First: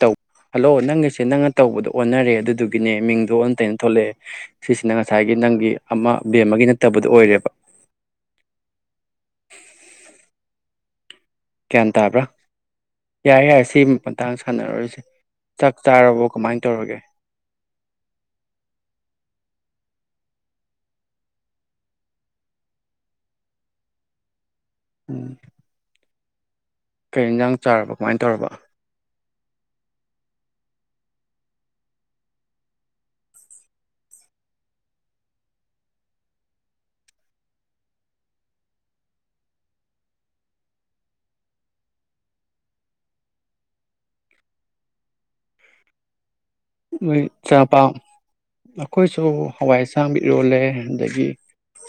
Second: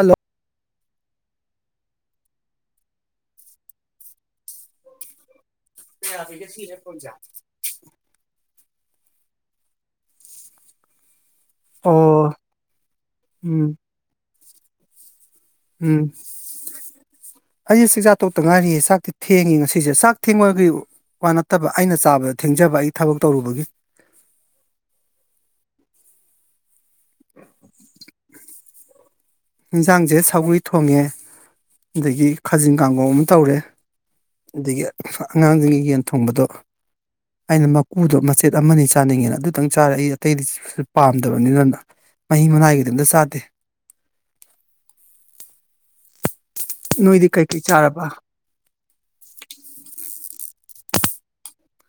ꯇꯧ ꯍꯜꯂꯣ ꯅꯪꯒꯤꯁꯦ ꯅꯪꯅ ꯇꯧꯕꯗꯣ ꯑꯣꯟꯅꯔꯦ ꯑꯗꯨꯗꯨꯒꯤꯅꯦ ꯃꯤꯡꯗꯣ ꯑꯣꯟꯅ ꯇꯩꯅ ꯊꯣꯛꯂꯛꯑꯦ ꯁꯤꯁꯤꯅ ꯉꯁꯥꯏꯒꯤ ꯅꯪ [unintelligible] ꯕꯦꯃꯥꯒꯤ ꯅꯠꯇꯕꯗꯨ ꯑꯣꯏꯔꯦꯕ ꯒ꯭ꯌꯥꯟ ꯇꯥꯕ꯭ꯔꯥ ꯑꯣ ꯌꯥꯔꯦ ꯌꯥꯔꯦ ꯎꯝ ꯁꯤ ꯃꯇꯥꯡ ꯁꯥꯟꯅꯔꯣꯏꯁꯦ ꯎꯝ ꯑꯩ ꯆꯥꯛꯖꯥꯇꯣꯛꯇ ꯉꯥꯏꯔꯤꯌꯦ ꯆꯥꯛꯇꯤ ꯊꯦꯡꯉꯤ ꯉꯁꯤ ꯁꯤꯁꯦ ꯆꯥꯛ ꯊꯦꯡꯕꯒꯤ ꯋꯥ ꯅꯠꯇꯕ ꯑꯩꯅ ꯆꯥꯕꯗ ꯊꯦꯡꯖꯕ ꯑꯩ ꯊꯕꯛ ꯇꯧꯔꯨꯕꯒꯤ ꯎꯝ ꯀꯩ ꯌꯦꯟꯁꯥꯡ ꯆꯥꯔꯕ ꯀꯃꯥꯏꯅ ꯇꯧꯔꯕ ꯏꯟꯁꯥꯡꯁꯦ ꯁꯒ꯭ꯔꯤ ꯊꯣꯡꯉꯦ ꯑꯗꯒꯤ ꯈꯥꯖꯤꯡ ꯀꯥꯡꯒꯣꯡ ꯑꯃ ꯇꯧꯔꯦ ꯑꯗꯒꯤ ꯑꯉꯥꯡꯁꯤꯡꯒꯤ ꯌꯦꯟ ꯊꯣꯡꯕꯗꯣ ꯑꯩꯅ ꯃꯀꯨꯗꯣ ꯃꯆꯦꯠ ꯑꯃꯅꯤ ꯆꯥꯅꯤꯡꯉꯦꯅ ꯑꯗꯨꯇꯪ ꯆꯥꯔꯦ ꯑꯩ ꯑꯇꯩꯗꯤ ꯄꯥꯝꯗꯕꯅꯤꯅꯅ ꯃꯍꯤ ꯃꯅꯥꯏꯒꯤꯗꯤ ꯑꯝꯇ ꯆꯥꯗꯦ ꯃꯣꯏ ꯅꯣꯏꯗꯤ ꯀꯩꯀꯩ ꯆꯄꯥ ꯆꯥꯔꯕ ꯑꯩꯈꯣꯏꯁꯨ ꯍꯋꯥꯏ ꯑꯁꯥꯡ ꯏꯔꯣꯜꯂꯦ ꯑꯗꯒꯤ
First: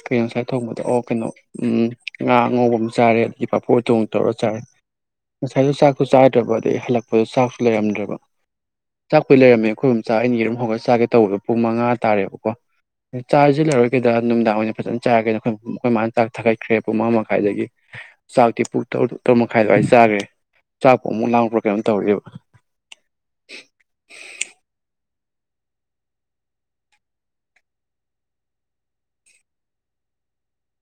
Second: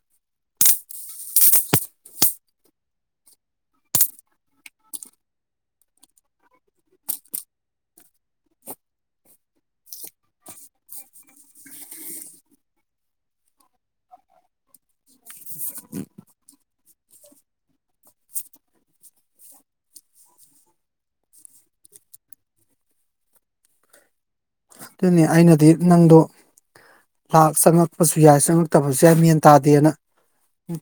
ꯀꯩꯅꯣ ꯉꯁꯥꯏ ꯊꯣꯡꯕꯗ ꯑꯣ ꯀꯩꯅꯣ ꯎꯝ ꯉꯥ ꯑꯉꯧꯕ ꯑꯃ ꯆꯥꯔꯦ ꯑꯗꯒꯤ ꯄꯥꯄꯣꯔꯇꯣꯡ ꯇꯧꯔ ꯆꯥꯔꯦ ꯉꯁꯥꯏꯗ ꯆꯥꯛꯁꯨ ꯆꯥꯗ꯭ꯔꯕ ꯑꯗꯩ ꯍꯜꯂꯛꯄꯗ ꯆꯥꯛꯁꯨ ꯂꯩꯔꯝꯗ꯭ꯔꯕ ꯆꯥꯛ ꯀꯨꯏ ꯂꯩꯔꯝꯃꯦ ꯑꯩꯈꯣꯏ ꯃꯆꯥ ꯑꯅꯤꯒꯤꯔꯝ ꯍꯧꯔꯒ ꯆꯥꯒꯦ ꯇꯧꯕꯗꯣ ꯄꯨꯡ ꯃꯉꯥ ꯇꯥꯔꯦꯕꯀꯣ ꯆꯥꯁꯤꯦ ꯂꯧꯔꯣꯏꯒꯗꯥ ꯅꯨꯡꯗꯥꯡ ꯑꯣꯏꯅ ꯐꯖꯅ ꯆꯥꯔꯒꯦꯅ ꯑꯩꯈꯣꯏ ꯣꯏ ꯃꯥꯟꯅ ꯆꯥꯛ ꯊꯥꯏ ꯈ꯭ꯔꯦ ꯄꯨꯡꯃꯉꯥ ꯃꯈꯥꯏꯗꯒꯤ ꯆꯥꯛꯇꯤꯨꯡꯔꯨ ꯇꯔꯨꯛ ꯃꯈꯥꯏ ꯑꯗꯨꯋꯥꯏ ꯆꯥꯈ꯭ꯔꯦ ꯆꯥꯛꯄꯨ ꯑꯃꯨꯛ ꯂꯥꯡꯄ꯭ꯔꯣ ꯀꯩꯅꯣꯝ ꯇꯧꯔꯤꯑꯦꯕ ꯑꯗꯨꯅꯤ ꯑꯩꯅꯗꯤ ꯅꯪꯗꯣ ꯆꯪꯉꯛꯄꯁꯨ ꯌꯥꯏ ꯆꯪꯉꯛꯇꯕꯁꯨ ꯌꯥꯏ ꯃꯦꯟ ꯇꯥꯗꯦꯅ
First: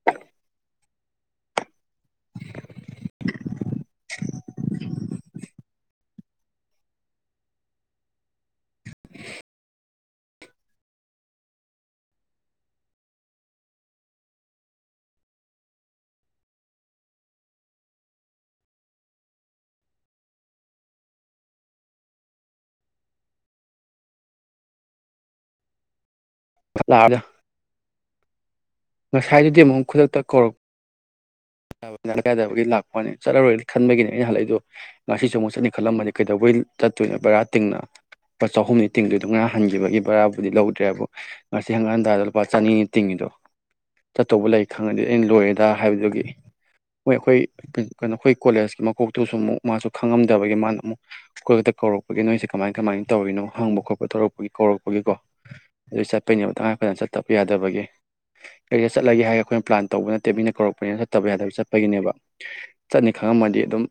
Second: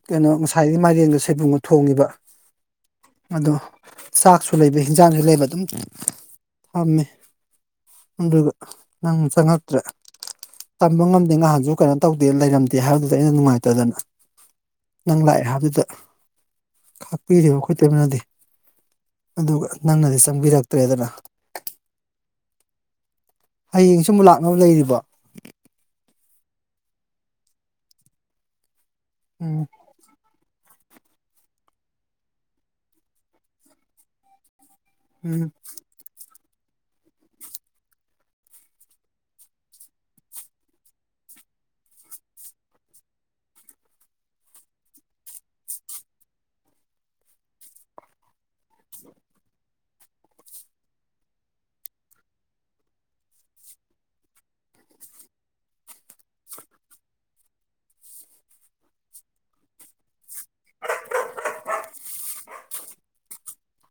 ꯀꯩꯅꯣ ꯉꯁꯥꯏꯒꯤ ꯃꯥꯏꯔꯦꯟꯗ ꯁꯣꯏꯕꯨꯡꯗ ꯊꯣꯡꯉꯤꯕ ꯑꯗꯣ ꯆꯥꯛꯁꯨ ꯂꯩꯕ ꯍꯤꯟꯖꯥꯡꯁꯨ ꯂꯩꯕ ꯑꯗꯨꯝ ꯊꯝꯃꯦ ꯑꯗꯨꯒ ꯅꯪ ꯆꯪꯉꯛꯇ꯭ꯔꯦ ꯇꯝꯕ ꯉꯝꯗꯦ ꯅꯍꯥꯟꯁꯨ ꯀꯩꯅꯣ ꯇꯧꯗꯦ ꯂꯩꯔꯝꯗꯦ ꯍꯥꯏꯕꯗꯨꯗ ꯑꯩꯅ ꯅꯨꯡꯉꯥꯏꯇꯗꯅ ꯅꯪ ꯂꯥꯛꯑꯦ ꯍꯥꯏꯕꯗꯨꯗ ꯈꯥꯛꯄꯤ ꯑꯩꯈꯣꯏ ꯇꯃꯅꯗꯤ ꯑꯗꯨꯒ ꯅꯪꯅꯗꯤ ꯆꯪꯕꯤꯔꯛꯇ꯭ꯔꯦꯗꯅ ꯍꯌꯦꯡ ꯁꯨꯝ ꯂꯥꯛꯅꯕ ꯂꯩꯔꯤꯕ ꯂꯥꯗ ꯉꯁꯥꯏꯗꯨꯗꯤ ꯎꯝ ꯑꯃꯨꯛ ꯈꯨꯗꯛꯇ ꯀꯧꯔꯛꯄ ꯀꯥꯏꯗꯕꯒꯤ ꯂꯥꯛꯄꯅꯤ ꯆꯠꯂꯔꯣꯏꯅ ꯈꯟꯕꯒꯤꯅꯦ ꯑꯩꯅ ꯍꯜꯂꯛꯏꯗꯣ ꯉꯁꯤꯦ ꯎꯝ ꯑꯃꯨꯛ ꯆꯠꯅꯤ ꯈꯜꯂꯝꯕꯅꯤ ꯀ ꯑꯗꯨꯧꯕꯩ ꯆꯠꯇꯣꯏꯅꯦ ꯕꯔꯥ ꯇꯤꯡꯅ ꯂꯨꯄꯥ ꯆꯍꯨꯝꯅꯤ ꯇꯤꯡꯗꯣꯏꯗꯣ ꯉꯔ ꯍꯟꯈꯤꯕꯒꯤ ꯕꯔꯥꯕꯨꯗꯤ ꯂꯧꯗ꯭ꯔꯦꯕꯨ ꯉꯁꯤ ꯍꯪꯒꯥꯥꯟꯗꯥꯗ ꯂꯨꯄꯥ ꯆꯅꯤꯅꯤ ꯇꯤꯡꯉꯤꯗꯣ ꯆꯠꯇꯧꯕ ꯂꯩ ꯈꯪꯉꯗꯤ ꯑꯩꯅ ꯂꯣꯏꯔꯦꯗ ꯍꯥꯏꯕꯗꯨꯒꯤ ꯃꯣꯏ ꯑꯩꯈꯣꯏ ꯀꯩꯅꯣ ꯑꯩꯈꯣꯏ ꯀꯣꯂꯦꯖꯀꯤ ꯃꯀꯣꯛꯇꯨꯁꯨ ꯑꯃꯨꯛ ꯃꯥꯁꯨ ꯈꯪꯉꯝꯗꯕꯒꯤ ꯃꯥꯅ ꯑꯃꯨꯛ ꯑꯩꯈꯣꯏ ꯈꯛꯇ ꯀꯧꯔꯛꯄꯒꯤ ꯅꯣꯏꯁꯦ ꯀꯃꯥꯏ ꯀꯃꯥꯏꯅ ꯇꯧꯔꯤꯅꯣ ꯍꯪꯕ ꯈꯣꯠꯄ ꯇꯧꯔꯛꯄꯒꯤ ꯀꯧꯔꯛꯄꯒꯤꯀꯣ ꯑꯗꯨ ꯆꯠꯄꯩꯅꯦꯕ ꯇꯉꯥꯏꯐꯗꯅ ꯆꯠꯇꯕ ꯌꯥꯗꯕꯒꯤ ꯀꯔꯤꯗ ꯆꯠꯂꯒꯦ ꯍꯥꯏꯔꯒ ꯑꯩꯈꯣꯏꯅ ꯄ꯭ꯂꯥꯟ ꯇꯧꯕ ꯅꯠꯇꯦ ꯃꯤꯅ ꯀꯧꯔꯛꯄꯅꯤꯅ ꯠꯇꯕ ꯌꯥꯗꯕ ꯆꯠꯄꯒꯤꯅꯦꯕ ꯆꯠꯅꯤ ꯈꯪꯉꯝꯃꯗꯤ ꯑꯗꯨꯝ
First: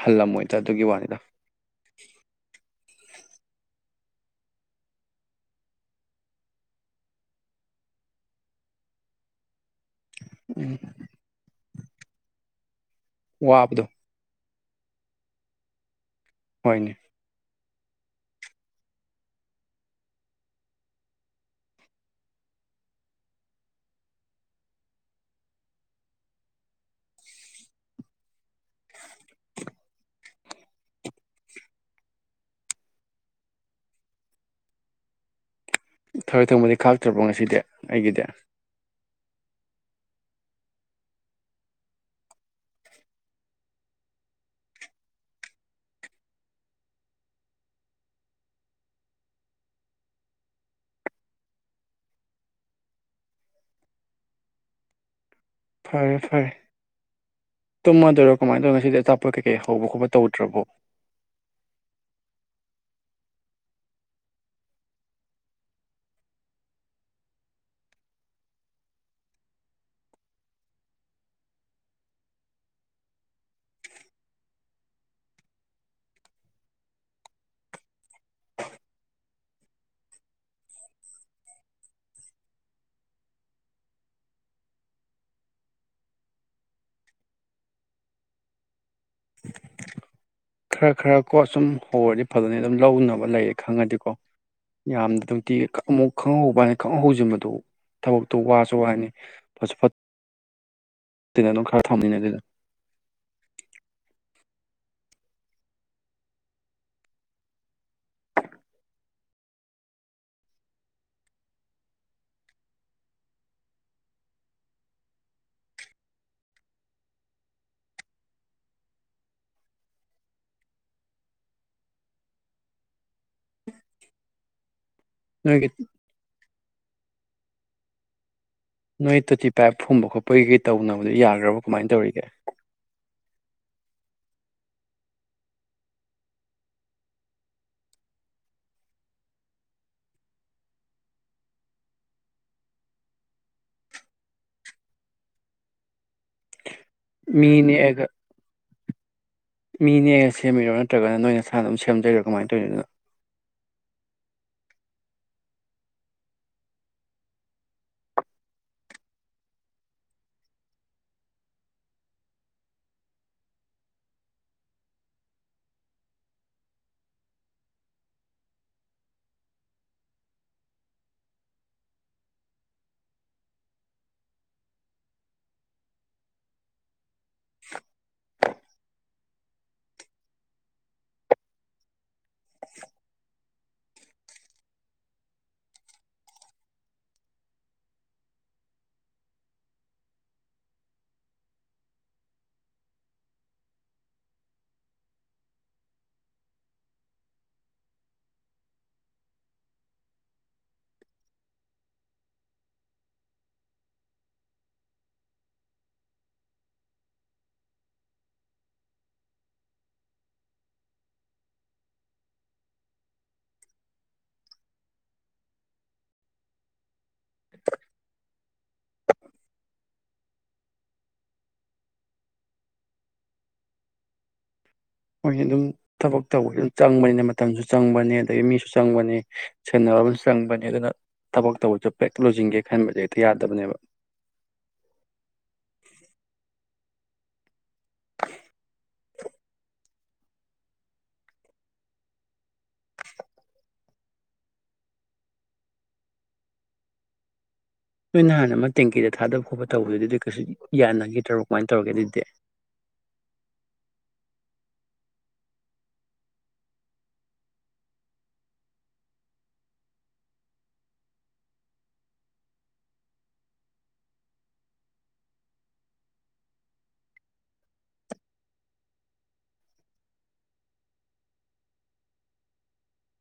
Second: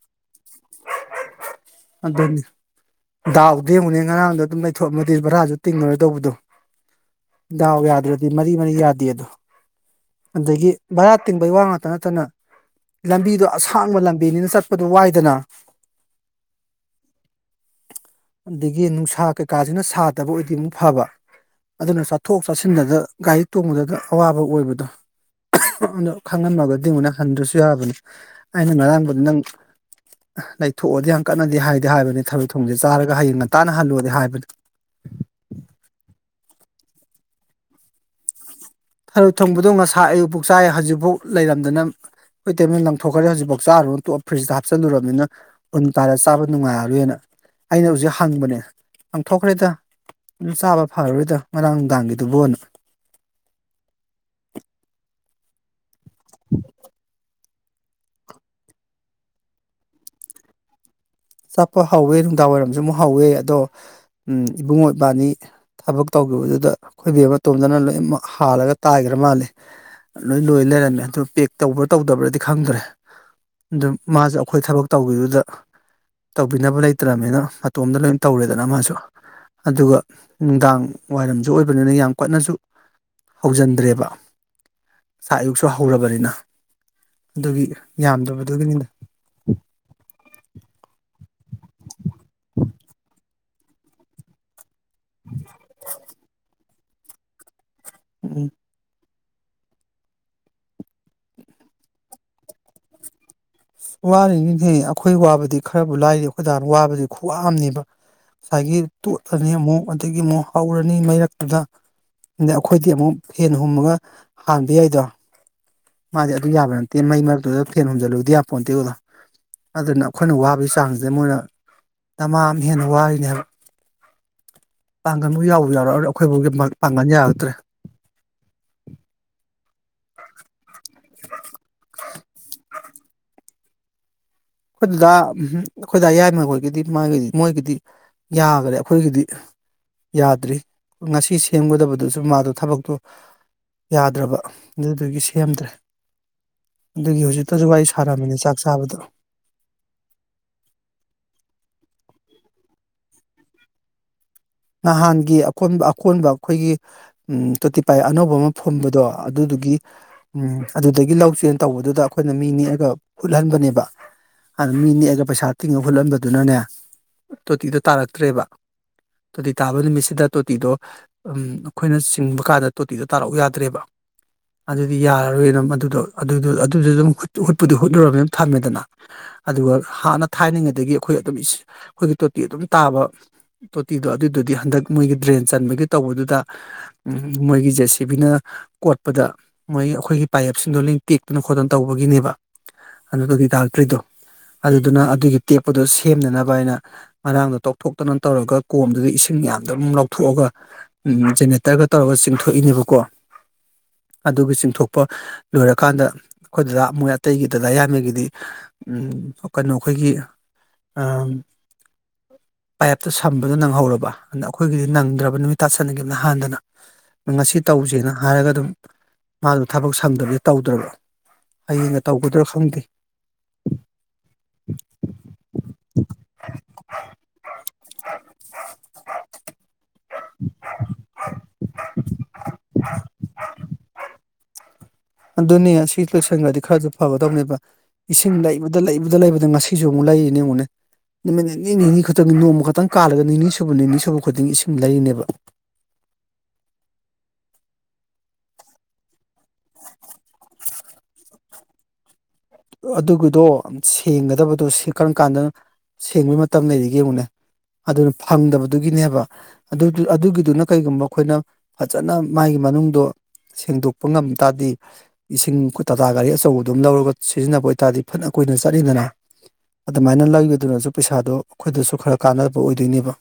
ꯍꯜꯂꯝꯃꯣꯏ ꯆ ꯑꯗꯨꯒꯤ ꯋꯥꯅꯤꯗ ꯑꯗꯨꯅꯤ ꯗꯥꯎꯗꯤ ꯌꯦꯡꯉꯨꯅꯦ ꯉꯔꯥꯡꯗꯣ ꯑꯗꯨꯝ ꯂꯩꯊꯣꯛꯑꯝꯃꯗꯤ ꯚꯔꯥꯁꯨ ꯇꯤꯡꯉꯔꯣꯏ ꯇꯧꯕꯗꯣ ꯗꯥꯎ ꯌꯥꯗ꯭ꯔꯗꯤ ꯃꯔꯤ ꯃꯔꯤ ꯌꯥꯗꯦ ꯑꯗꯣ ꯑꯗꯨꯗꯒꯤ ꯎꯝ ꯔ ꯍꯥꯇꯤꯟ ꯩ ꯋꯥ ꯇꯅꯥ ꯇꯅ ꯂꯝꯕꯤꯗꯣ ꯋꯥꯕꯗꯣ ꯑꯁꯥꯡꯕ ꯂꯝꯕꯤꯅꯤꯅ ꯆꯠꯄ ꯗꯨ ꯋꯥꯏꯗꯅ ꯍꯣꯏꯅꯦ ꯑꯗꯒꯤ ꯅꯨꯡꯁꯥ ꯀꯩꯀꯥꯁꯤꯅ ꯁꯥꯗꯕ ꯑꯣꯏꯗꯤ ꯑꯃꯨꯛ ꯐꯕ ꯑꯗꯨꯅ ꯆꯠꯊꯣꯛ ꯆꯥꯁꯤꯟꯗꯗ ꯒꯥꯔꯤ ꯇꯣꯡꯕꯗ ꯑꯋꯥꯕ ꯑꯣꯏꯕꯗꯣ ꯑꯗꯣ ꯈꯪꯉꯝꯃꯒꯗꯤ ꯑꯃꯨꯣꯏꯛꯅ ꯍꯟꯗ꯭ꯔꯁꯨ ꯌꯥꯕꯅꯤ ꯑꯩꯅ ꯉꯔꯥꯡꯕꯗꯤ ꯅꯪ ꯂꯩꯊꯣꯛꯑꯗꯤ ꯌꯥꯝ ꯀꯟꯅꯗꯤ ꯍꯥꯏꯗꯤ ꯍꯥꯏꯕꯅꯤ ꯊꯕꯛ ꯊꯣꯡꯁꯦ ꯆꯥꯔꯒ ꯍꯌꯦꯡ ꯉꯇꯥꯅ ꯍꯜꯂꯣꯗꯤ ꯍꯥꯏꯕꯅꯤ ꯊꯕꯏ ꯊꯣꯡꯕꯗꯤ ꯈꯥꯛꯇ꯭ꯔꯕꯣ ꯉꯁꯤꯗꯤ ꯑꯩꯒꯤꯗꯤ ꯊꯔꯨ ꯊꯣꯡꯕꯗꯣ ꯉꯁꯥꯏ ꯑꯌꯨꯛ ꯆꯥꯏ ꯍꯧꯖꯤꯛꯐꯥꯎ ꯂꯩꯔꯝꯗꯅ ꯍ ꯇꯜ ꯂꯪꯊꯣꯛꯈ꯭ꯔꯦ ꯍꯧꯖꯤꯛꯐꯥꯎ ꯆꯥꯔꯨꯔꯅꯞ ꯐ꯭ꯔꯤꯖꯇ ꯍꯥꯞꯆꯤꯜꯂꯨꯔꯕꯅꯤꯅ ꯎꯟ ꯇꯥꯔ ꯆꯥꯕ ꯅꯨꯡꯉꯥꯏꯍꯜꯔꯨꯦꯅ ꯑꯩꯅ ꯍꯧꯖꯤꯛ ꯍꯪꯕꯅꯦ ꯂꯪꯊꯣꯛꯈ꯭ꯔꯦꯗ ꯑꯗꯨꯝ ꯆꯥꯕ ꯐꯔꯔꯣꯏꯗ ꯉꯔꯥꯡ ꯅꯨꯡꯗꯥꯡꯒꯤꯗꯨꯕꯨꯅ ꯐꯔꯦ ꯐꯔꯦ ꯇꯨꯝꯃꯗꯣꯏꯔꯣ ꯀꯃꯥꯏꯅ ꯇꯧꯔꯅꯣ ꯉꯁꯤꯗꯤ ꯑꯆꯥꯄꯣꯠ ꯀꯩꯀꯩ ꯍꯧꯕ ꯈꯣꯠꯄ ꯇꯧꯗ꯭ꯔꯕꯣ ꯆꯠꯄ ꯍꯧꯋꯦ ꯅꯨꯡꯗꯥꯡ ꯋꯥꯏꯔꯝꯁꯨ ꯑꯃꯨꯛ ꯍꯧꯋꯦ ꯑꯗꯣ ꯏꯕꯨꯡꯉꯣꯕꯥꯅꯤ ꯊꯕꯛ ꯇꯧꯈꯤꯕꯗꯨꯗ ꯑꯩꯈꯣꯏꯕꯤ ꯑꯃꯇꯣꯝꯗꯅ ꯂꯣꯏꯅꯃꯛ ꯍꯥꯜꯂꯒ ꯇꯥꯏꯈ꯭ꯔ ꯃꯥꯜꯂꯤ ꯂꯣꯏ ꯂꯣꯏ ꯂꯩꯔꯝꯃꯦ ꯑꯗꯨ ꯄꯦꯛ ꯇꯧꯕ꯭ꯔꯥ ꯇꯧꯗꯕ꯭ꯔꯗꯤ ꯈꯪꯗ꯭ꯔꯦ ꯑꯗꯨ ꯃꯥꯁꯨ ꯑꯩꯈꯣꯏ ꯊꯕꯛ ꯇꯧꯈꯤꯕꯗꯨꯗ ꯇꯧꯕꯤꯅꯕ ꯂꯩꯇ꯭ꯔꯕꯅꯤꯅ ꯃꯇꯣꯝꯇ ꯂꯣꯏꯅ ꯇꯧꯔꯦꯗꯅ ꯃꯥꯁꯨ ꯑꯗꯨꯒ ꯅꯨꯡꯗꯥꯡ ꯋꯥꯏꯔꯝꯁꯨ ꯑꯣꯏꯕꯅꯤꯅ ꯌꯥꯝ ꯀꯟꯅꯁꯨ ꯍꯧꯖꯤꯟꯗ꯭ꯔꯦꯕ ꯑꯥꯛ ꯑꯌꯨꯛꯁꯨ ꯍꯧꯔꯕꯅꯤꯅ ꯑꯗꯨꯒꯤ ꯌꯥꯝꯗꯕꯗꯨꯒꯤꯅꯤꯅ ꯈꯔ ꯈꯔ ꯀꯣ ꯁꯨꯝ ꯍꯧꯔꯗꯤ ꯐꯖꯅꯤ ꯑꯗꯨꯝ ꯂꯧꯅꯕ ꯂꯩꯔꯦ ꯈꯪꯉꯗꯤꯀꯣ ꯌꯥꯝꯅ ꯑꯗꯨꯝꯇꯤ ꯑꯃꯨꯛ ꯈꯪꯍꯍꯧꯕ ꯈꯪꯍ ꯍꯧꯁꯤꯟꯕꯗꯨꯣ ꯊꯕꯛꯇꯨ ꯎꯝ ꯋꯥꯁꯨ ꯋꯥꯅꯤ ꯐꯠꯁꯨ ꯐꯠꯇꯠꯇꯅ ꯑꯗꯨꯝ ꯈꯔ ꯊꯝꯃꯤꯟꯅ ꯑꯗꯨꯗ ꯋꯥꯔꯤꯅꯤꯅꯦꯦ ꯑꯩꯈꯣꯏ ꯋꯥꯕꯗꯤ ꯈꯔꯕꯨ ꯂꯥꯏꯔꯤ ꯑꯩꯈꯣꯏꯗ ꯋꯥꯕꯗꯤ ꯈꯨ꯭ꯋꯥꯝꯅꯦꯕ ꯉꯁꯥꯏꯒꯤ ꯇꯣꯠꯂꯅꯤ ꯑꯃꯨꯛ ꯑꯗꯒꯤ ꯑꯃꯨꯛ ꯍꯧꯔꯅꯤ ꯃꯩ ꯃꯔꯛꯇꯨꯗ ꯑꯗꯩ ꯑꯩꯈꯣꯏꯗꯤ ꯑꯃꯨꯛ ꯐꯦꯟ ꯍꯨꯝꯃꯒ ꯍꯥꯟꯕ ꯌꯥꯏꯗꯣ ꯃꯥꯗꯤ ꯑꯗꯨ ꯌꯥꯕ ꯅꯠꯇꯦ ꯃꯩ ꯃꯔꯛꯇꯨꯗ ꯐꯦꯟ ꯍꯨꯝꯖꯤꯜꯂꯨꯗꯤ ꯌꯥꯝ ꯐꯣꯟ ꯇꯤꯨꯗ ꯑꯗꯨꯅ ꯑꯩꯈꯣꯏꯅ ꯋꯥꯕꯒꯤ ꯆꯥꯡꯁꯦ ꯃꯣꯏꯅ ꯗꯃꯥꯝ ꯍꯦꯟꯅ ꯋꯥꯔꯤꯅꯦ ꯍꯥꯏꯕ ꯄꯥꯡꯒꯟꯕꯨ ꯅꯣꯏꯒꯤ ꯌꯥꯎꯕ ꯌꯥꯎꯔꯛꯑꯔ ꯑꯩꯈꯣꯏꯕꯨꯒꯤ ꯄꯪꯉꯅ ꯌꯥꯕꯛꯇ꯭ꯔꯦ ꯅꯣꯏ ꯇꯣ ꯇꯤ ꯄꯥꯏ ꯐꯨꯝꯕ ꯄꯒ ꯇꯧꯅꯕꯗꯣ ꯌꯥꯈ꯭ꯔꯕꯣ ꯀꯃꯥꯏꯅ ꯇꯧꯔꯤꯒꯦ ꯑꯩꯈꯣꯏꯗꯨꯗ ꯑꯩꯈꯣꯏꯗ ꯑꯌꯥꯏꯕꯈꯣꯏꯒꯤꯗꯤ ꯃꯥꯒꯤꯗꯤ ꯃꯣꯏꯒꯤꯗꯤ ꯌꯥꯈꯔꯦ ꯑꯩꯈꯣꯏꯒꯤꯗꯤ ꯌꯥꯗ꯭ꯔꯤ ꯉꯁꯤ ꯁꯦꯝꯒꯗꯕꯗꯨꯁꯨ ꯃꯥꯗꯣ ꯊꯕꯛꯇꯣ ꯌꯥꯗ꯭ꯔꯕ ꯑꯗꯨꯒꯤ ꯁꯦꯝꯗ꯭ꯔꯦ ꯑꯗꯨꯒꯤ ꯃꯤ ꯍꯧꯖꯤꯛꯇꯁꯨ ꯋꯥꯔꯤ ꯁꯥꯔꯝꯃꯤꯅꯤ ꯆꯥꯛꯁ ꯇꯕꯗ ꯃꯤꯅꯦꯅ ꯁꯦꯝꯃꯤꯔꯣ ꯅꯠꯇ꯭ꯔꯒꯅ ꯅꯣꯏ ꯅꯁꯥꯅ ꯑꯗꯨꯝ ꯁꯦꯝꯖꯩꯔꯣ ꯀꯃꯥꯏꯅ ꯇꯧꯔꯤꯅꯣ ꯑꯗꯨꯅꯣ ꯅꯍꯥꯟꯒꯤ ꯑꯣꯟꯕ ꯑꯀꯣꯟꯕ ꯑꯩꯈꯣꯏꯒꯤ ꯇꯣꯇꯤ ꯄꯥꯏ ꯑꯅꯧꯕ ꯑꯃ ꯐꯨꯝꯕꯗꯣ ꯑꯗꯨꯗꯨꯒꯤ ꯎ ꯑꯗꯨꯗꯒꯤ ꯂꯧ ꯆꯦꯟ ꯇꯧꯕꯗꯨꯗ ꯑꯩꯈꯣꯏꯅ ꯃꯤ ꯅꯦꯛꯑꯒ ꯍꯨꯠꯍꯟꯕꯅꯦꯕ ꯑꯗꯨꯅ ꯃꯤ ꯅꯦꯛꯑꯒ ꯄꯩꯁꯥ ꯇꯤꯡꯉ ꯍꯨꯠꯍꯟꯕꯗꯨꯅꯅꯦ ꯇꯣꯇꯤꯗꯣ ꯇꯥꯔꯛꯇ꯭ꯔꯦꯕ ꯇꯣꯇꯤ ꯇꯥꯕ ꯅꯨꯃꯤꯠꯁꯤꯗ ꯇꯣꯇꯤꯗꯣ ꯑꯩꯈꯣꯏꯅ ꯆꯤꯡꯕ ꯀꯥꯟꯗ ꯇꯣꯇꯤꯗꯣ ꯇꯥꯔꯛꯎ ꯌꯥꯗ꯭ꯔꯦꯕ ꯑꯗꯨꯗꯤ ꯌꯥꯔꯔꯣꯏꯅ ꯑꯗꯨꯗꯣ ꯑꯗꯨꯗ ꯑꯗꯨꯝ ꯍꯨꯠꯄꯨꯗꯤ ꯍꯨꯠꯂꯨꯅꯤꯅ ꯊꯝꯃꯦꯗꯅ ꯑꯗꯨꯒ ꯍꯥꯟꯅ ꯊꯥꯏꯅꯤꯡꯉꯩꯗꯒꯤ ꯑꯩꯈꯣꯏ ꯑꯗꯨꯝ ꯑꯩꯈꯣꯏꯒꯤ ꯇꯣꯇꯤ ꯑꯗꯨꯝ ꯇꯥꯕ ꯇꯤꯗꯣ ꯑꯗꯨꯗꯨꯗꯤ ꯍꯟꯗꯛ ꯃꯣꯏꯒꯤ ꯗ꯭ꯔꯦꯟ ꯆꯟꯕꯒꯤ ꯇꯧꯕꯗꯨꯗ ꯃꯣꯏꯒꯤ ꯖꯦ ꯁꯤ ꯕꯤꯅ ꯀꯣꯠꯄꯗ ꯃꯣꯏ ꯑꯩꯈꯣꯏꯒꯤ ꯄꯥꯏꯞꯁꯤꯡꯗꯣ ꯂꯤꯡ ꯇꯦꯛꯇꯅ ꯈꯣꯠꯇꯅ ꯇꯧꯕꯒꯤꯅꯦꯕ ꯑꯗꯨꯗꯨꯗꯤ ꯇꯥꯛꯇ꯭ꯔꯤꯗꯣ ꯑꯗꯨꯗꯨꯅ ꯑꯗꯨꯒꯤ ꯇꯦꯛꯄꯗꯣ ꯁꯦꯝꯅꯅꯕ ꯍꯥꯏꯅ ꯃꯥꯡꯗ ꯇꯣꯛꯊꯣꯛꯇꯅ ꯇꯧꯔꯒ ꯀꯣꯝꯗꯨꯗ ꯏꯁꯤꯡ ꯌꯥꯝꯗ ꯑꯗꯨꯝ ꯂꯧꯊꯣꯛꯑꯒ ꯖꯦꯅꯦꯔꯦꯇꯔꯒ ꯇꯧꯔꯒ ꯆꯤꯡꯊꯣꯛꯏꯅꯦꯕꯀꯣ ꯑꯗꯨꯒꯤ ꯆꯤꯡꯊꯣꯛꯄ ꯂꯣꯏꯔꯀꯥꯟꯗ ꯑꯩꯈꯣꯏ ꯗꯗꯥ ꯃꯣꯏ ꯑꯇꯩꯒꯤ ꯗꯗꯥ ꯏꯅꯒꯤꯗꯤ ꯀꯩꯅꯣ ꯑꯩꯈꯣꯏꯒꯤ ꯄꯥꯏꯞꯇ ꯊꯝꯕꯗꯣ ꯅꯪꯍꯧꯔꯕ ꯑꯗ ꯑꯩꯈꯣꯏꯒꯤꯗꯤ ꯅꯪꯗ꯭ꯔꯕ ꯅꯨꯃꯤꯠ ꯇꯥꯁꯅꯈꯤꯕ ꯅꯍꯥꯟꯗꯅ ꯉꯁꯤ ꯇꯧꯁꯦꯅ ꯍꯥꯏꯔꯒ ꯑꯗꯨꯝ ꯃꯥꯗꯣ ꯊꯕꯛ ꯁꯪꯗꯕꯗꯤ ꯇꯧꯗ꯭ꯔꯕ ꯍꯌꯦꯡꯒ ꯇꯧꯒꯗ꯭ꯔꯥ ꯈꯪꯗꯦ ꯃꯣꯏꯅ ꯑꯗꯨꯝ ꯊꯕꯛ ꯇꯧꯕ ꯑꯗꯨꯝ ꯆꯪꯕꯅꯤꯅ ꯃꯇꯝꯁꯨ ꯆꯪꯕꯅꯤ ꯑꯗꯒꯤ ꯃꯤꯁꯨ ꯆꯪꯕꯅꯤ ꯁꯦꯟꯅ ꯑꯃꯁꯁꯨ ꯆꯪꯕꯅꯤ ꯑꯗꯨꯅ ꯊꯕꯛ ꯇꯧꯕꯁꯨ ꯄꯦꯛ ꯂꯣꯏꯁꯤꯤꯡꯒꯦ ꯈꯟꯕꯁꯦ ꯍꯦꯛꯇ ꯌꯥꯗꯕꯅꯦꯕ ꯑꯗꯨꯗꯨꯅꯅꯤꯌꯥ ꯁꯤ ꯏꯂ ꯁꯪꯒꯥꯗꯤ ꯈꯔꯖ ꯐꯕꯗꯧꯅꯦꯕ ꯏꯁꯤꯡ ꯂꯩꯕꯗ ꯂꯩꯕꯗ ꯂꯩꯕꯗ ꯉꯁꯤꯁꯨ ꯑꯃꯨꯛ ꯂꯩꯔꯤꯅꯦ ꯑꯃꯨꯛꯅꯦ ꯅꯨꯃꯤꯠ ꯅꯤꯅꯤ ꯅꯤꯅꯤ ꯈꯛꯇꯪꯒꯤ ꯅꯣꯡꯃ ꯈꯛꯇꯪ ꯀꯥꯜꯂꯒ ꯅꯤꯅꯤ ꯁꯨꯕ ꯅꯤꯅꯤ ꯁꯨꯕ ꯈꯨꯗꯤꯡꯒꯤ ꯏꯁꯤꯡ ꯂꯩꯔꯤꯅꯦꯕ ꯅꯣꯏ ꯅ ꯍꯥꯟꯅ ꯑꯃ ꯇꯦꯡꯀꯤꯗ ꯊꯥꯗꯕ ꯈꯣꯠꯄ ꯇꯧꯕꯗꯨꯗꯤ ꯑꯗꯨ ꯀꯩꯁꯨ ꯌꯥꯅꯈꯤꯗ꯭ꯔꯣ ꯀꯃꯥꯏꯅ ꯇꯧꯔꯒꯦ ꯑꯗꯨꯗꯤ ꯑꯗꯨꯒꯤꯗꯣ ꯁꯦꯡꯒꯗꯕꯗꯣ ꯀꯔꯝ ꯀꯥꯟꯗꯅ ꯁꯦꯡꯕꯒꯤꯩ ꯃꯇꯝ ꯂꯩꯔꯤꯒꯦꯕꯨꯅꯦ ꯑꯗꯨꯅ ꯐꯪꯗꯕꯗꯨꯒꯤꯅꯦꯕ ꯑꯗꯨ ꯑꯗꯨꯒꯤꯗꯨꯅ ꯀꯔꯤꯒꯨꯝꯕ ꯑꯩꯈꯣꯏꯅ ꯐꯖꯅ ꯃꯥꯒꯤ ꯃꯅꯨꯡꯗꯣ ꯁꯦꯡꯗꯣꯛꯄ ꯉꯝ ꯇꯥꯔꯗꯤ ꯏꯁꯤꯡ ꯇꯥꯇꯥ ꯒꯥꯔꯤ ꯑꯆꯧꯕ ꯑꯗꯨꯝ ꯂꯧꯔꯒ ꯁꯤꯖꯤꯟꯅꯕ ꯑꯣꯏꯇꯥꯔꯗꯤ ꯐꯅ ꯀꯨꯏꯅ ꯆꯠꯂꯤꯗꯅ ꯑꯗꯨꯃꯥꯏꯅ ꯂꯧꯒꯗꯨꯅꯁꯨ ꯄꯩꯁꯥꯗꯣ ꯑꯩꯈꯣꯏꯗꯁꯨ ꯈꯔ ꯀꯥꯟꯅꯕ ꯑꯣꯏꯗꯣꯏꯅꯦꯕ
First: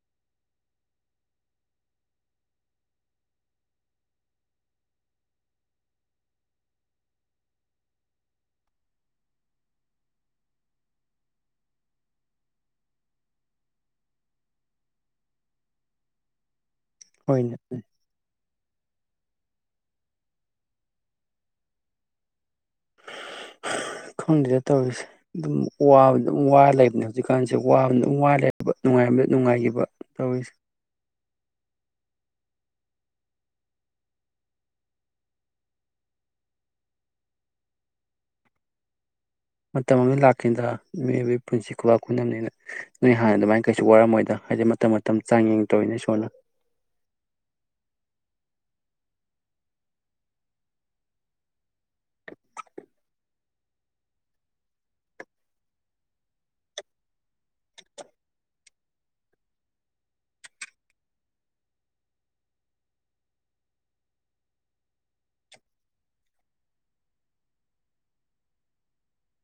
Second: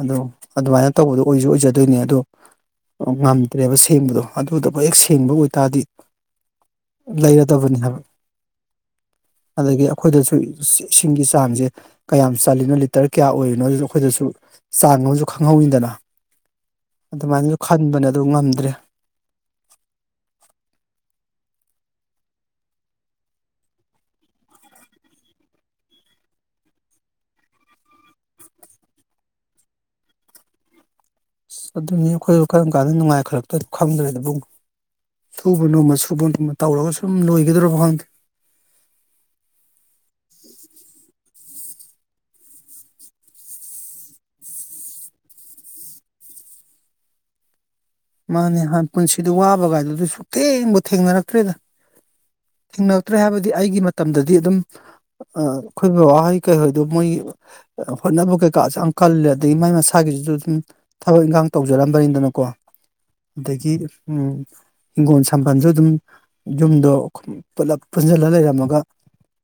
ꯑꯗꯣ ꯑꯗꯨꯃꯥꯏꯅ ꯇꯧꯕꯗꯣ ꯑꯣꯏꯁꯨ ꯑꯣꯏꯖꯗꯣꯏꯅꯦ ꯑꯗꯣ ꯉꯝꯗ꯭ꯔꯦꯕ ꯁꯦꯡꯕꯗꯣ ꯑꯗꯨꯗꯕꯨ ꯍꯦꯛ ꯁꯦꯡꯕ ꯑꯣꯏꯇꯥꯔꯗꯤ ꯂꯩ ꯠꯇꯕꯅꯤ ꯍꯥꯏꯕ ꯑꯗꯒꯤ ꯑꯩꯈꯣꯏꯗꯁꯨ ꯏꯁꯤꯡꯒꯤ ꯆꯥꯡꯁꯦ ꯀꯌꯥꯝ ꯆꯜꯂꯤꯅꯣ ꯂꯤꯇꯔ ꯀꯌꯥ ꯑꯣꯏꯔꯤꯅꯣ ꯑꯗꯨꯁꯨ ꯑꯩꯈꯣꯏꯗꯁꯨ ꯆꯥꯡ ꯑꯃꯁꯨ ꯈꯪꯍꯧꯋꯤꯗꯅ ꯍꯣꯏꯅꯦ ꯑꯗꯨꯃꯥꯏꯅꯁꯨ ꯈꯟꯕꯅ ꯑꯗꯨ ꯉꯝꯗ꯭ꯔꯦ ꯈꯪꯗꯗ ꯇꯧꯔꯤꯁꯦ ꯑꯗꯨꯝ ꯋꯥꯕꯅ ꯑꯗꯨꯝ ꯋꯥ ꯂꯩꯕꯅꯦ ꯍꯧꯖꯤꯛꯀꯥꯟꯁꯦ ꯋꯥꯕꯅ ꯑꯗꯨꯝ ꯋꯥ ꯂꯩꯕ ꯅꯨꯡꯉꯥꯏꯕꯗ ꯅꯨꯡꯉꯥꯏꯈꯤꯕ ꯇꯧꯔꯤꯁꯦ ꯑꯁ ꯑꯗꯨꯅꯤ ꯑꯩꯈꯣꯏ ꯀꯔꯝ ꯀꯥꯟꯗ ꯅꯨꯡꯉꯥꯏꯈꯂꯛꯇꯣꯏ ꯈꯪꯗ꯭ꯔꯦ ꯑꯗꯨꯕꯨꯡ ꯁꯨꯕ ꯅꯣꯃ ꯁꯨꯕ ꯅꯣꯃ ꯇꯧꯔꯒ ꯁꯨꯝ ꯂꯣꯏꯒꯗ꯭ꯔꯕ ꯈꯪꯗꯦ ꯃꯇꯝ ꯑꯃꯗ ꯂꯥꯛꯀꯗ ꯃꯤꯑꯣꯏꯕꯒꯤ ꯄꯨꯟꯁꯤ ꯈꯨꯋꯥꯥꯛ ꯈꯨꯅꯕꯅꯤꯅ ꯅꯣꯏ ꯍꯥꯟꯅ ꯑꯗꯨꯃꯥꯏꯅ ꯀꯩꯁꯨ ꯋꯥꯔꯝꯃꯣꯏꯗ ꯍꯥꯏꯗꯤ ꯃꯇꯝ ꯃꯇꯝ ꯆꯥꯡ ꯌꯦꯡ ꯇꯧꯔꯤꯅꯦ ꯏꯁꯣꯔꯅ ꯃꯥꯅꯦ ꯍꯥꯟ ꯄꯨꯟꯁꯤꯗ ꯋꯥꯕ ꯀꯥꯏꯗꯨꯗ ꯁꯨ ꯊꯦꯡꯕꯨ ꯊꯦꯡꯅꯔꯛꯇ꯭ꯔꯦꯗ ꯊꯦꯡꯅꯛꯇ꯭ꯔꯦ ꯍꯥꯏꯕꯗꯤ ꯑꯩꯒꯤ ꯃꯇꯝꯗꯗꯤ ꯑꯗꯨꯝ ꯑꯩꯈꯣꯏ ꯕꯕꯥꯍꯣꯏ ꯀꯩꯍꯣꯏꯗꯣ ꯃꯣꯏ ꯍꯣꯠꯅꯕ ꯀꯩꯀꯥꯁꯨ ꯌꯥꯝ ꯀꯜꯂꯦ ꯑꯗꯒꯤ ꯃꯥꯏ ꯃꯁꯥꯒꯤꯁꯤꯁꯨ ꯑꯗꯨꯝ ꯊꯕꯛ ꯏꯪꯈꯥꯡ ꯇꯧꯖꯔꯝꯕꯅꯤꯗꯅꯀꯣ ꯑꯗꯒꯤ ꯍꯤꯡꯒꯣꯜ ꯁꯥꯝꯕꯜꯁꯨ ꯑꯗꯨꯝ ꯌꯨꯝꯗꯣ ꯄꯨꯂꯞ ꯄꯨꯟꯁꯤꯜꯂ ꯂꯩꯔꯝꯃꯒ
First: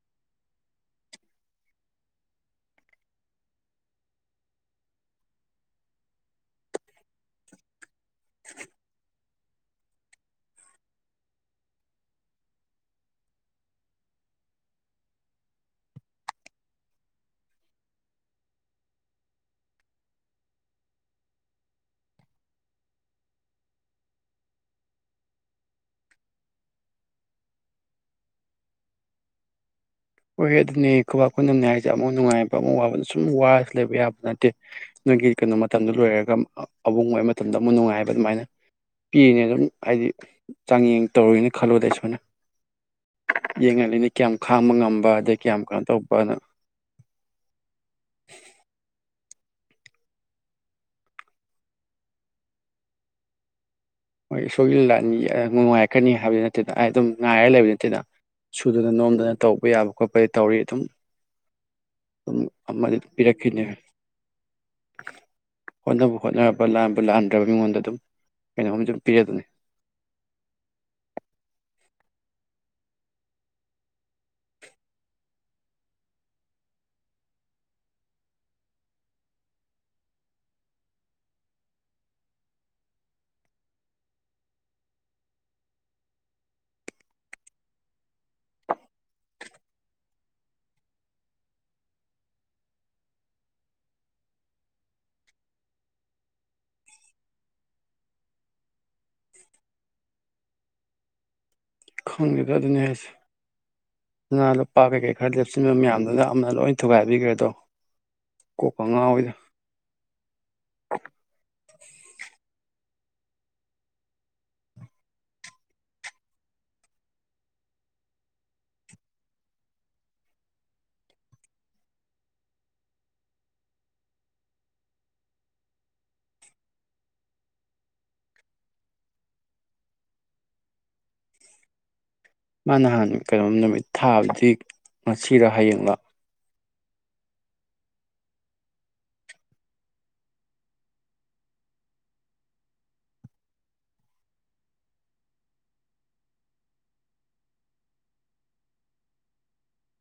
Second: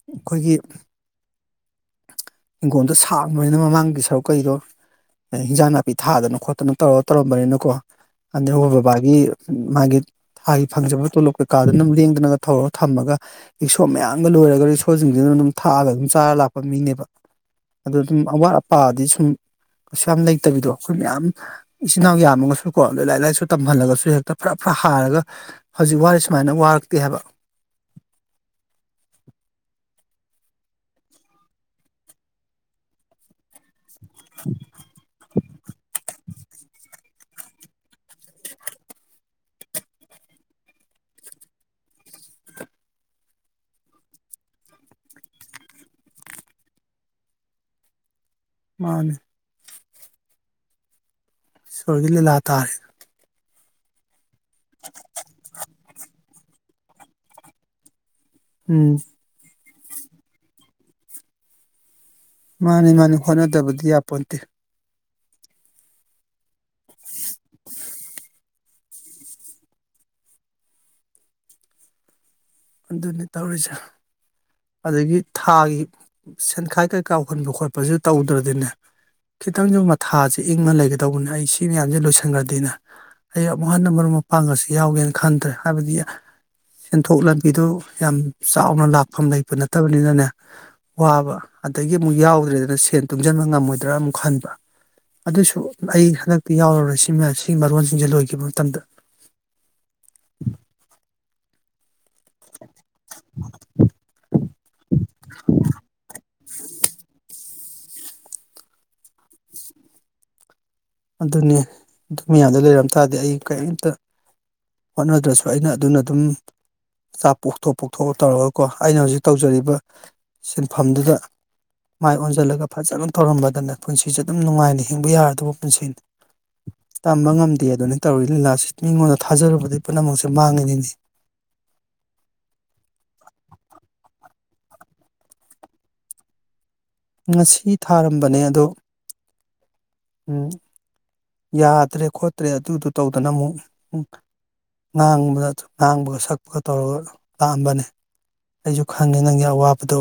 ꯑꯩꯈꯣꯏꯒꯤ ꯍꯤꯡꯒꯣꯜꯗꯣ ꯁꯥꯡꯕꯅꯤꯅ ꯃꯃꯥꯡꯒꯤ ꯁꯔꯨꯛ ꯀꯩꯗꯣ ꯍꯤꯟꯖꯥꯡ ꯅꯥꯄꯤ ꯊꯥꯗꯅ ꯈꯣꯠꯇꯅ ꯇꯧꯔ ꯇꯧꯔꯝꯕꯅꯤꯅꯀꯣ ꯑꯗꯩ ꯑꯩꯈꯣꯏ ꯕꯕꯥꯒꯤ ꯃꯥꯒꯤ ꯊꯥꯒꯤ ꯐꯪꯖꯕ ꯇꯣꯂꯣꯞ ꯀꯩꯀꯥꯗꯅꯝ ꯂꯦꯡꯗꯅ ꯊꯧꯔꯒ ꯊꯝꯃꯒ ꯏꯁꯣ ꯃꯌꯥꯝꯒ ꯂꯣꯏꯔꯒ ꯏꯁꯣꯁꯤꯡꯁꯤꯗꯅ ꯑꯗꯨꯝ ꯊꯥꯛꯑꯒ ꯑꯗꯨꯝ ꯆꯥꯔ ꯂꯥꯛꯄ ꯃꯤꯅꯦꯕ ꯑꯗꯣ ꯑꯗꯨꯝ ꯑꯋꯥꯠ ꯑꯄꯥꯗꯤ ꯁꯨꯝ ꯀꯩꯁꯨ ꯌꯥꯝ ꯂꯩꯇꯕꯤꯗꯣ ꯑꯩꯈꯣꯏ ꯃꯌꯥꯝ ꯏꯆꯤꯟꯜ ꯏꯅꯥꯎ ꯌꯥꯝꯃꯒꯁꯨꯀꯣ ꯑꯗꯨꯣꯏ ꯂꯥꯏꯔꯤꯛ ꯂꯥꯏꯁꯨ ꯇꯝꯍꯜꯂꯒꯁꯨ ꯍꯦꯛꯇ ꯐꯔꯥ ꯐꯔꯥ ꯍꯥꯔꯒ ꯍꯧꯖꯤꯛ ꯋꯥꯔꯤꯔꯦ ꯁꯨꯃꯥꯏꯅ ꯋꯥꯔꯛꯇꯦ ꯍꯥꯏꯕ ꯍꯦ ꯑꯗꯨꯅꯦ ꯈꯨꯕꯥꯛ ꯈꯨꯗꯝꯅꯤ ꯍꯥꯏꯁꯦ ꯑꯃꯨꯛ ꯅꯨꯡꯉꯥꯏꯕ ꯑꯃꯨꯛ ꯋꯥꯕꯅ ꯁꯨꯝ ꯋꯥꯏ ꯂꯩꯕ ꯌꯥꯕ ꯅꯠꯇꯦ ꯅꯣꯏꯒꯤ ꯀꯩꯅꯣ ꯃꯇꯝꯗꯨꯣ ꯂꯣꯏꯔꯒ ꯕ ꯃꯇꯝꯗ ꯅꯨꯡꯉꯥꯏꯕ ꯑꯗꯨꯃꯥꯏꯅ ꯄꯤꯝ ꯍꯥꯏꯗꯤ ꯆꯥꯡꯌꯦꯡ ꯇꯧꯔꯨꯅ ꯈꯜꯂ ꯁꯃꯅ ꯌꯦꯡꯜꯂꯤ ꯈꯕ ꯉ ꯑꯗꯗꯒꯤ ꯀꯌꯥꯝ ꯀꯩꯅꯣ ꯇꯧꯕꯅꯣ ꯃꯥꯅꯦ ꯁꯣꯏꯖꯤꯂ ꯂꯥꯛ ꯇꯥꯔꯦ ꯍꯣꯏ ꯁꯣꯏꯍꯤꯜꯂꯥꯅꯤ ꯃꯅꯨꯡꯉꯥꯏ ꯀꯥꯛꯀꯅꯤ ꯍꯥꯏꯕꯗꯨ ꯅꯠꯇꯦꯗ ꯑꯩ ꯑꯗꯨꯝ ꯉꯥꯏꯔꯒ ꯂꯩꯕ ꯅꯠꯇꯦꯗ ꯁꯨꯗꯅ ꯎꯝ ꯅꯣꯝꯗꯅ ꯇꯧ ꯄ ꯌꯥꯕ ꯈꯣꯠꯄꯗꯤ ꯇꯧꯔꯤ ꯑꯗꯨꯝ ꯑꯗꯨꯝ ꯃꯥꯅꯤ ꯑꯃꯗꯤ ꯑꯗꯨꯝ ꯃꯥꯅꯤ ꯄꯤꯔꯛꯈꯤꯅꯤ ꯍꯣꯠꯅꯗꯕꯗꯤ ꯌꯥꯄꯣꯟꯗꯦ ꯍꯣꯠꯅꯕ ꯍꯣꯠꯔꯕ ꯂ ꯂꯥꯟꯍꯥꯟꯗ꯭ꯔꯕ ꯃꯤꯉꯣꯟꯗ ꯑꯗꯨꯝ ꯀꯩꯅꯣꯝ ꯄꯤ ꯑꯗꯨꯅꯤ ꯑꯗꯨꯅꯤ ꯇꯧꯔꯤꯁ ꯑꯗꯒꯤ ꯊꯥꯒꯤ ꯁꯦꯟꯈꯥꯏ ꯀꯩ ꯀꯥꯎꯍꯟꯕ ꯈꯣꯠꯄꯁꯨ ꯇꯧꯗ꯭ꯔꯗꯤꯅꯦ ꯈꯤꯇꯪꯁꯨ ꯃꯊꯥꯁꯦ ꯏꯪꯅ ꯂꯩꯒꯗꯧꯕꯅꯦ ꯑꯩ ꯁꯤ ꯃꯌꯥꯝꯁꯦ ꯂꯣꯏꯁꯟꯈ꯭ꯔꯗꯤꯅꯦ ꯑꯩ ꯑꯃꯨꯛ ꯍꯟꯅ ꯃꯔꯨꯞ ꯃꯄꯥꯡꯒꯁꯤ ꯌꯥꯎꯒꯦꯅ ꯈꯟꯗ꯭ꯔꯦ ꯍꯥꯏꯕꯗꯤ ꯁꯦꯟꯊꯣꯛ ꯂꯝꯕꯤꯗꯨ ꯌꯥꯝ ꯆꯥꯎꯅ ꯂꯥꯛꯐꯝ ꯂꯩ ꯅꯠꯇꯕꯅꯤꯅꯅꯦ ꯋꯥꯕ ꯑꯗꯒꯤ ꯑꯃꯨꯛ ꯌꯥꯎꯗ꯭ꯔꯦꯗꯅ ꯁꯦꯟ ꯇꯨꯡꯁꯤꯟꯕ ꯉꯝꯃꯣꯏꯗ꯭ꯔꯥ ꯑꯃꯨꯛ ꯈꯟꯕ ꯑꯗꯨꯁꯨ ꯑꯩ ꯍꯟꯗꯛꯇꯤ ꯌꯥꯎꯔꯔꯣꯏ ꯁꯤ ꯁꯤꯒꯤ ꯃꯔꯣꯟꯁꯤꯡꯁꯦ ꯂꯣꯏꯈꯤꯕ ꯃꯇꯝꯗ ꯈꯪꯒꯦꯗ ꯑꯗꯨꯅꯤ ꯍꯥꯏꯁꯦ ꯁꯅꯥ ꯂꯨꯄꯥ ꯀꯩꯀꯩ ꯈꯔ ꯂꯦꯞꯁꯤꯟꯕ ꯃꯌꯥꯝꯗꯨꯅ ꯑꯃꯅ ꯂꯣꯏ ꯊꯨꯒꯥꯏꯕꯤꯈ꯭ꯔꯦ ꯑꯗꯣ ꯀꯣ ꯀꯉꯥꯥꯎꯅ ꯑꯗꯨꯅꯤ ꯑꯗꯨ ꯃꯌꯥꯝꯗ ꯂꯩꯔꯝ ꯇꯥꯔꯗꯤ ꯑꯩ ꯀꯔꯤꯝꯇ ꯍꯣꯠꯅꯗ꯭ꯔꯁꯨ ꯑꯩꯅ ꯑꯗꯨꯅ ꯑꯗꯨꯝꯆꯥ ꯄꯣꯛꯊꯣꯛ ꯄꯣꯛꯊꯣꯛꯑ ꯇꯧꯔꯒꯀꯣ ꯑꯩꯅ ꯍꯧꯖꯤꯛ ꯇꯧꯖꯔꯤꯕ ꯁꯤꯟꯐꯝꯗꯨꯗ ꯃꯥꯏ ꯑꯣꯟꯁꯤꯜꯂꯒ ꯐꯖꯅ ꯇꯧꯔꯝꯕꯗꯅ ꯄꯨꯟꯁꯤꯁꯦ ꯑꯗꯨꯝ ꯅꯨꯡꯉꯥꯏꯅ ꯍꯤꯡꯕ ꯌꯥꯔꯗꯕ ꯇꯝꯕ ꯉꯝꯗꯦ ꯑꯗꯨꯅꯤ ꯇꯧꯔꯤꯏ ꯂꯤꯂꯥꯁꯤ ꯃꯤꯉꯣꯟꯗ ꯊꯥꯖꯔꯨꯕꯗꯒꯤꯩ ꯄꯨꯝꯅꯃꯛꯁꯦ ꯃꯥꯡꯉꯤꯅꯤꯅꯤ ꯉꯁꯤꯗ ꯍꯌꯦꯡꯂꯡꯂꯥ ꯉꯁꯤ ꯊꯥꯔꯝꯕꯅꯦ ꯑꯗꯣ ꯎꯝ ꯌꯥꯗ꯭ꯔꯦ ꯈꯣꯠꯇ꯭ꯔꯦ ꯑꯗꯨꯗꯨ ꯇꯧꯗꯅ ꯑꯃꯨꯛ ꯉꯥꯡꯕꯗ ꯉꯥꯡꯕꯒ ꯁꯛꯄꯒ ꯇꯧꯔꯒ ꯂꯥꯛꯑꯝꯕꯅꯦ ꯑꯩꯁꯨ ꯈꯪꯉꯦ ꯅꯪꯒꯤ ꯑꯋꯥꯕꯗꯣ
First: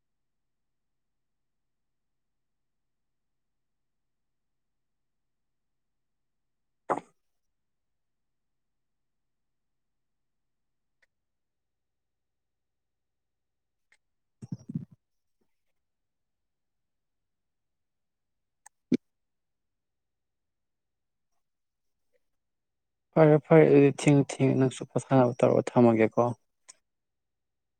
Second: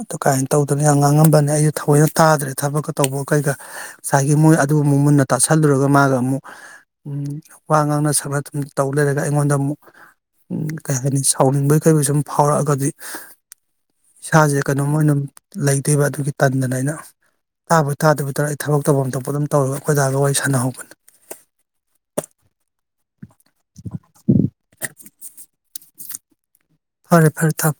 ꯑꯗꯨ ꯀꯥꯏꯅ ꯇꯧꯗꯅ ꯌꯥꯝ ꯉꯥꯡꯉꯝꯕꯅꯦ ꯑꯩꯁꯨ ꯊꯑꯣꯏꯅ ꯇꯥꯗ꯭ꯔꯦ ꯊꯕꯛꯀ ꯇꯧꯕ ꯀꯩꯒ ꯉꯁꯥꯏꯒꯤ ꯃꯣꯏ ꯑꯗꯨ ꯑꯃꯨꯛ ꯃꯨꯟꯅ ꯇꯥꯁꯜꯂꯨꯔꯒ ꯃꯥꯒ ꯑꯃꯨꯛ ꯋꯥ ꯉꯥꯡꯅ ꯁꯛꯅꯨꯝ ꯇꯧ ꯂꯩꯔꯒ ꯑꯩꯉꯣꯟꯗ ꯑꯃꯨꯛ ꯀꯩ ꯍꯥꯏꯅꯤ ꯁꯥꯎꯅꯤꯡꯕꯒꯤ ꯀꯩꯩ ꯁꯨꯝ ꯐꯥꯎꯔꯛꯑꯒꯗꯤ ꯏꯁꯥꯁꯦ ꯀꯩꯅꯣꯝ ꯑꯣꯏꯅ ꯂꯩꯇꯦꯕ ꯑꯗꯨꯒꯤ ꯇꯟꯗꯅ ꯑꯩꯅ ꯇꯥꯕ ꯇꯥꯗꯕ ꯇ ꯊꯕꯛ ꯇꯧꯐꯝ ꯊꯣꯛꯄ ꯑꯗꯨꯝ ꯇꯧꯔꯒ ꯑꯩꯈꯣꯏꯗꯥꯒ ꯋꯥꯔꯤ ꯁꯥꯟꯅꯍꯧꯕꯅꯤ ꯐꯔꯦ ꯐꯔꯦ ꯑꯗꯨꯗꯤ ꯊꯦꯡꯉ ꯊꯦꯡꯉꯤ ꯅꯪꯁꯨ ꯄꯣꯊꯥꯅꯕ ꯇꯧꯔꯒ ꯊꯝꯃꯒꯦꯀꯣ ꯐꯔꯦ ꯐꯔꯦ ꯊꯝꯃꯣ